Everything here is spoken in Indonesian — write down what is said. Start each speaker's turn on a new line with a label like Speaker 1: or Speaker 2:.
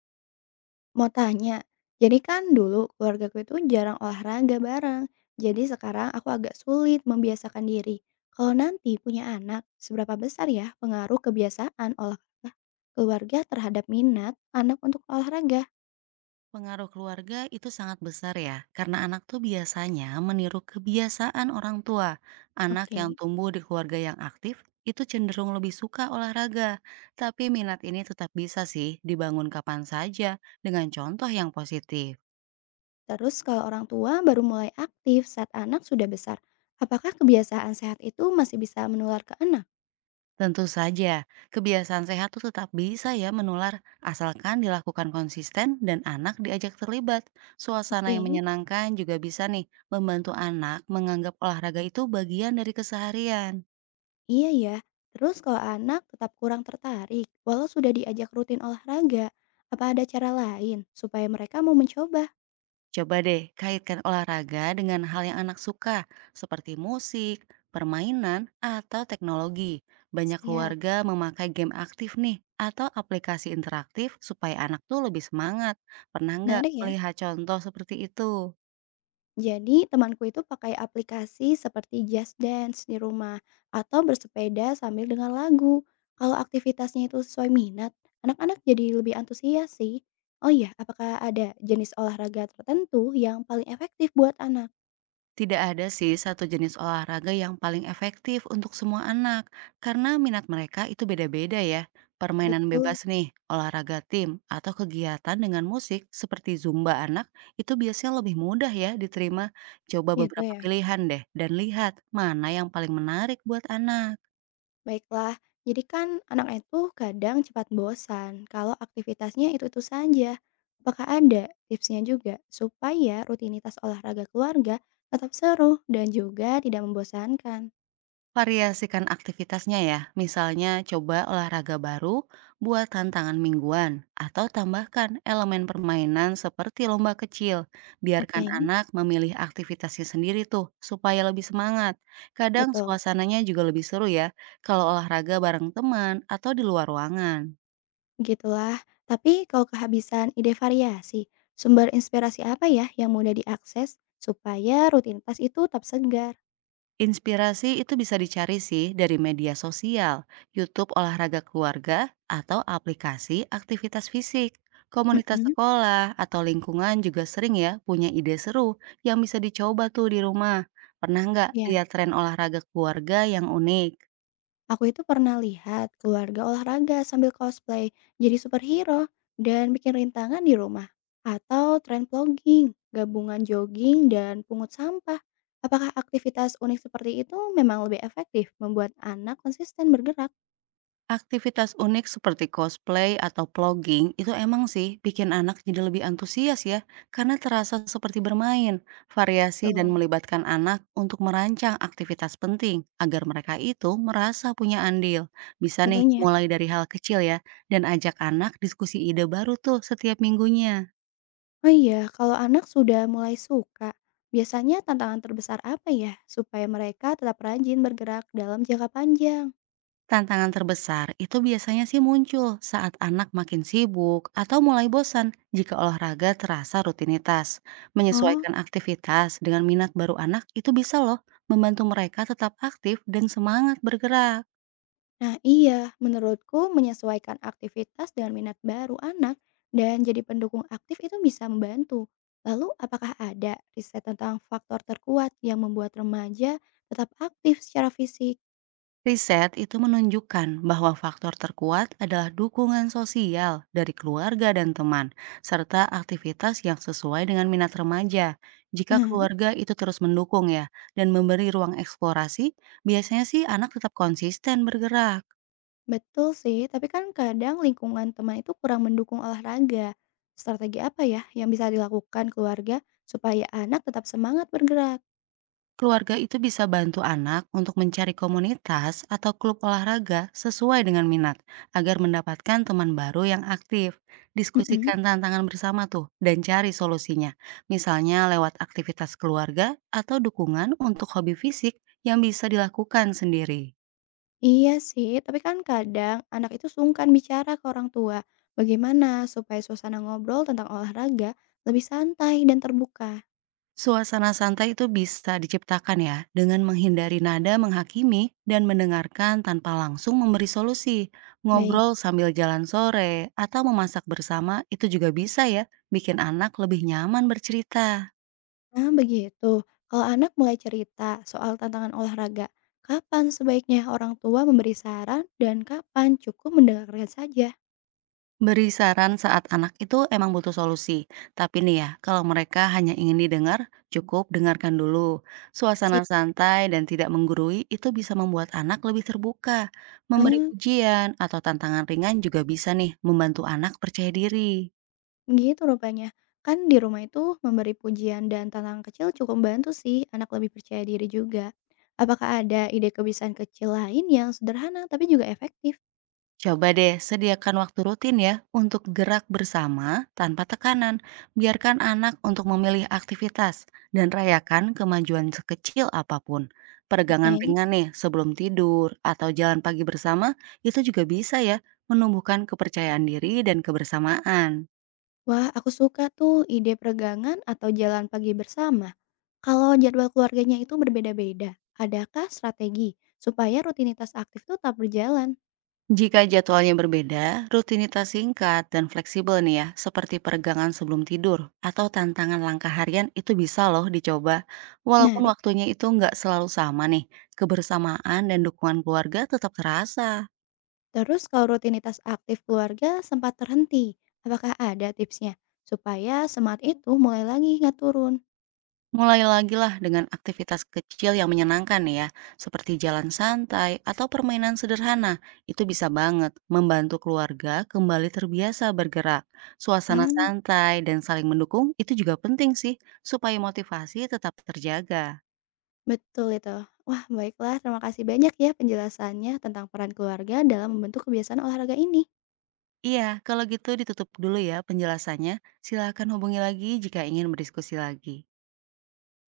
Speaker 1: Mau tanya, jadi kan dulu keluargaku itu jarang olahraga bareng. Jadi sekarang aku agak sulit membiasakan diri. Kalau nanti punya anak, seberapa besar ya pengaruh kebiasaan olahraga keluarga terhadap minat anak untuk olahraga?
Speaker 2: Pengaruh keluarga itu sangat besar ya, karena anak tuh biasanya meniru kebiasaan orang tua. Anak yang
Speaker 1: Oke.
Speaker 2: tumbuh di keluarga yang aktif itu cenderung lebih suka olahraga. Tapi minat ini tetap bisa sih dibangun kapan saja dengan contoh yang positif.
Speaker 1: Terus kalau orang tua baru mulai aktif saat anak sudah besar, apakah kebiasaan sehat itu masih bisa menular ke anak?
Speaker 2: Tentu saja, kebiasaan sehat tuh tetap bisa ya menular asalkan dilakukan konsisten dan anak diajak terlibat. Suasana yang
Speaker 1: Oke.
Speaker 2: menyenangkan juga bisa nih membantu anak menganggap olahraga itu bagian dari keseharian.
Speaker 1: Iya ya, terus kalau anak tetap kurang tertarik, walau sudah diajak rutin olahraga, apa ada cara lain supaya mereka mau mencoba?
Speaker 2: Coba deh kaitkan olahraga dengan hal yang anak suka, seperti musik, permainan, atau teknologi. Banyak
Speaker 1: Siap.
Speaker 2: keluarga memakai game aktif nih, atau aplikasi interaktif supaya anak tuh lebih semangat. Pernah nggak
Speaker 1: Menarik ya.
Speaker 2: melihat contoh seperti itu?
Speaker 1: Jadi temanku itu pakai aplikasi seperti Just Dance di rumah atau bersepeda sambil dengar lagu. Kalau aktivitasnya itu sesuai minat, anak-anak jadi lebih antusias sih. Oh iya, apakah ada jenis olahraga tertentu yang paling efektif buat anak?
Speaker 2: Tidak ada sih satu jenis olahraga yang paling efektif untuk semua anak, karena minat mereka itu beda-beda ya. Permainan
Speaker 1: Betul,
Speaker 2: bebas nih, olahraga tim, atau kegiatan dengan musik seperti Zumba anak itu biasanya lebih mudah ya diterima. Coba
Speaker 1: gitu
Speaker 2: beberapa
Speaker 1: ya.
Speaker 2: pilihan deh dan lihat mana yang paling menarik buat anak.
Speaker 1: Baiklah, jadi kan anak itu kadang cepat bosan kalau aktivitasnya itu-itu saja. Apakah ada tipsnya juga supaya rutinitas olahraga keluarga tetap seru dan juga tidak membosankan?
Speaker 2: Variasikan aktivitasnya ya, misalnya coba olahraga baru, buat tantangan mingguan, atau tambahkan elemen permainan seperti lomba kecil. Biarkan
Speaker 1: Oke,
Speaker 2: anak memilih aktivitasnya sendiri tuh, supaya lebih semangat. Kadang
Speaker 1: betul.
Speaker 2: suasananya juga lebih seru ya, kalau olahraga bareng teman atau di luar ruangan.
Speaker 1: Begitulah. Tapi kalau kehabisan ide variasi, sumber inspirasi apa ya yang mudah diakses supaya rutinitas itu tetap segar?
Speaker 2: Inspirasi itu bisa dicari sih dari media sosial, YouTube olahraga keluarga, atau aplikasi aktivitas fisik. Komunitas
Speaker 1: Mm-mm,
Speaker 2: sekolah atau lingkungan juga sering ya punya ide seru yang bisa dicoba tuh di rumah. Pernah nggak
Speaker 1: ya.
Speaker 2: lihat tren olahraga keluarga yang unik?
Speaker 1: Aku itu pernah lihat keluarga olahraga sambil cosplay jadi superhero dan bikin rintangan di rumah. Atau tren vlogging, gabungan jogging dan pungut sampah. Apakah aktivitas unik seperti itu memang lebih efektif membuat anak konsisten bergerak?
Speaker 2: Aktivitas unik seperti cosplay atau vlogging itu emang sih bikin anak jadi lebih antusias ya, karena terasa seperti bermain. Variasi dan
Speaker 1: Tuh,
Speaker 2: melibatkan anak untuk merancang aktivitas penting agar mereka itu merasa punya andil. Bisa nih
Speaker 1: tentunya.
Speaker 2: mulai dari hal kecil ya, dan ajak anak diskusi ide baru tuh setiap minggunya.
Speaker 1: Oh iya, kalau anak sudah mulai suka, biasanya tantangan terbesar apa ya supaya mereka tetap rajin bergerak dalam jangka panjang?
Speaker 2: Tantangan terbesar itu biasanya sih muncul saat anak makin sibuk atau mulai bosan jika olahraga terasa rutinitas.
Speaker 1: Oh.
Speaker 2: Menyesuaikan aktivitas dengan minat baru anak itu bisa loh membantu mereka tetap aktif dan semangat bergerak.
Speaker 1: Nah iya, menurutku menyesuaikan aktivitas dengan minat baru anak dan jadi pendukung aktif itu bisa membantu. Lalu apakah ada riset tentang faktor terkuat yang membuat remaja tetap aktif secara fisik?
Speaker 2: Riset itu menunjukkan bahwa faktor terkuat adalah dukungan sosial dari keluarga dan teman, serta aktivitas yang sesuai dengan minat remaja. Jika
Speaker 1: Hmm.
Speaker 2: keluarga itu terus mendukung ya, dan memberi ruang eksplorasi, biasanya sih anak tetap konsisten bergerak.
Speaker 1: Betul sih, tapi kan kadang lingkungan teman itu kurang mendukung olahraga. Strategi apa ya yang bisa dilakukan keluarga supaya anak tetap semangat bergerak?
Speaker 2: Keluarga itu bisa bantu anak untuk mencari komunitas atau klub olahraga sesuai dengan minat, agar mendapatkan teman baru yang aktif.
Speaker 1: Mm-mm.
Speaker 2: Diskusikan tantangan bersama tuh, dan cari solusinya. Misalnya lewat aktivitas keluarga atau dukungan untuk hobi fisik yang bisa dilakukan sendiri.
Speaker 1: Iya sih, tapi kan kadang anak itu sungkan bicara ke orang tua. Bagaimana supaya suasana ngobrol tentang olahraga lebih santai dan terbuka?
Speaker 2: Suasana santai itu bisa diciptakan ya dengan menghindari nada menghakimi dan mendengarkan tanpa langsung memberi solusi.
Speaker 1: Baik.
Speaker 2: Ngobrol sambil jalan sore atau memasak bersama itu juga bisa ya bikin anak lebih nyaman bercerita.
Speaker 1: Nah, begitu. Kalau anak mulai cerita soal tantangan olahraga, kapan sebaiknya orang tua memberi saran dan kapan cukup mendengarkan saja?
Speaker 2: Beri saran saat anak itu emang butuh solusi. Tapi nih ya, kalau mereka hanya ingin didengar, cukup dengarkan dulu. Suasana
Speaker 1: Sih.
Speaker 2: santai dan tidak menggurui itu bisa membuat anak lebih terbuka. Memberi pujian atau tantangan ringan juga bisa nih membantu anak percaya diri.
Speaker 1: Gitu rupanya. Kan di rumah itu memberi pujian dan tantangan kecil cukup membantu sih anak lebih percaya diri juga. Apakah ada ide kebiasaan kecil lain yang sederhana tapi juga efektif?
Speaker 2: Coba deh sediakan waktu rutin ya untuk gerak bersama tanpa tekanan. Biarkan anak untuk memilih aktivitas dan rayakan kemajuan sekecil apapun. Peregangan
Speaker 1: Oke.
Speaker 2: ringan nih sebelum tidur atau jalan pagi bersama itu juga bisa ya menumbuhkan kepercayaan diri dan kebersamaan.
Speaker 1: Wah, aku suka tuh ide peregangan atau jalan pagi bersama. Kalau jadwal keluarganya itu berbeda-beda, adakah strategi supaya rutinitas aktif itu tetap berjalan?
Speaker 2: Jika jadwalnya berbeda, rutinitas singkat dan fleksibel nih ya, seperti peregangan sebelum tidur atau tantangan langkah harian itu bisa loh dicoba. Walaupun
Speaker 1: Menarik.
Speaker 2: waktunya itu nggak selalu sama nih, kebersamaan dan dukungan keluarga tetap terasa.
Speaker 1: Terus kalau rutinitas aktif keluarga sempat terhenti, apakah ada tipsnya supaya semangat itu mulai lagi nggak turun?
Speaker 2: Mulai lagi lah dengan aktivitas kecil yang menyenangkan ya, seperti jalan santai atau permainan sederhana. Itu bisa banget membantu keluarga kembali terbiasa bergerak. Suasana
Speaker 1: Ah,
Speaker 2: santai dan saling mendukung itu juga penting sih, supaya motivasi tetap terjaga.
Speaker 1: betul itu. Wah, baiklah terima kasih banyak ya penjelasannya tentang peran keluarga dalam membentuk kebiasaan olahraga ini.
Speaker 2: Iya, kalau gitu ditutup dulu ya penjelasannya. Silakan hubungi lagi jika ingin berdiskusi lagi.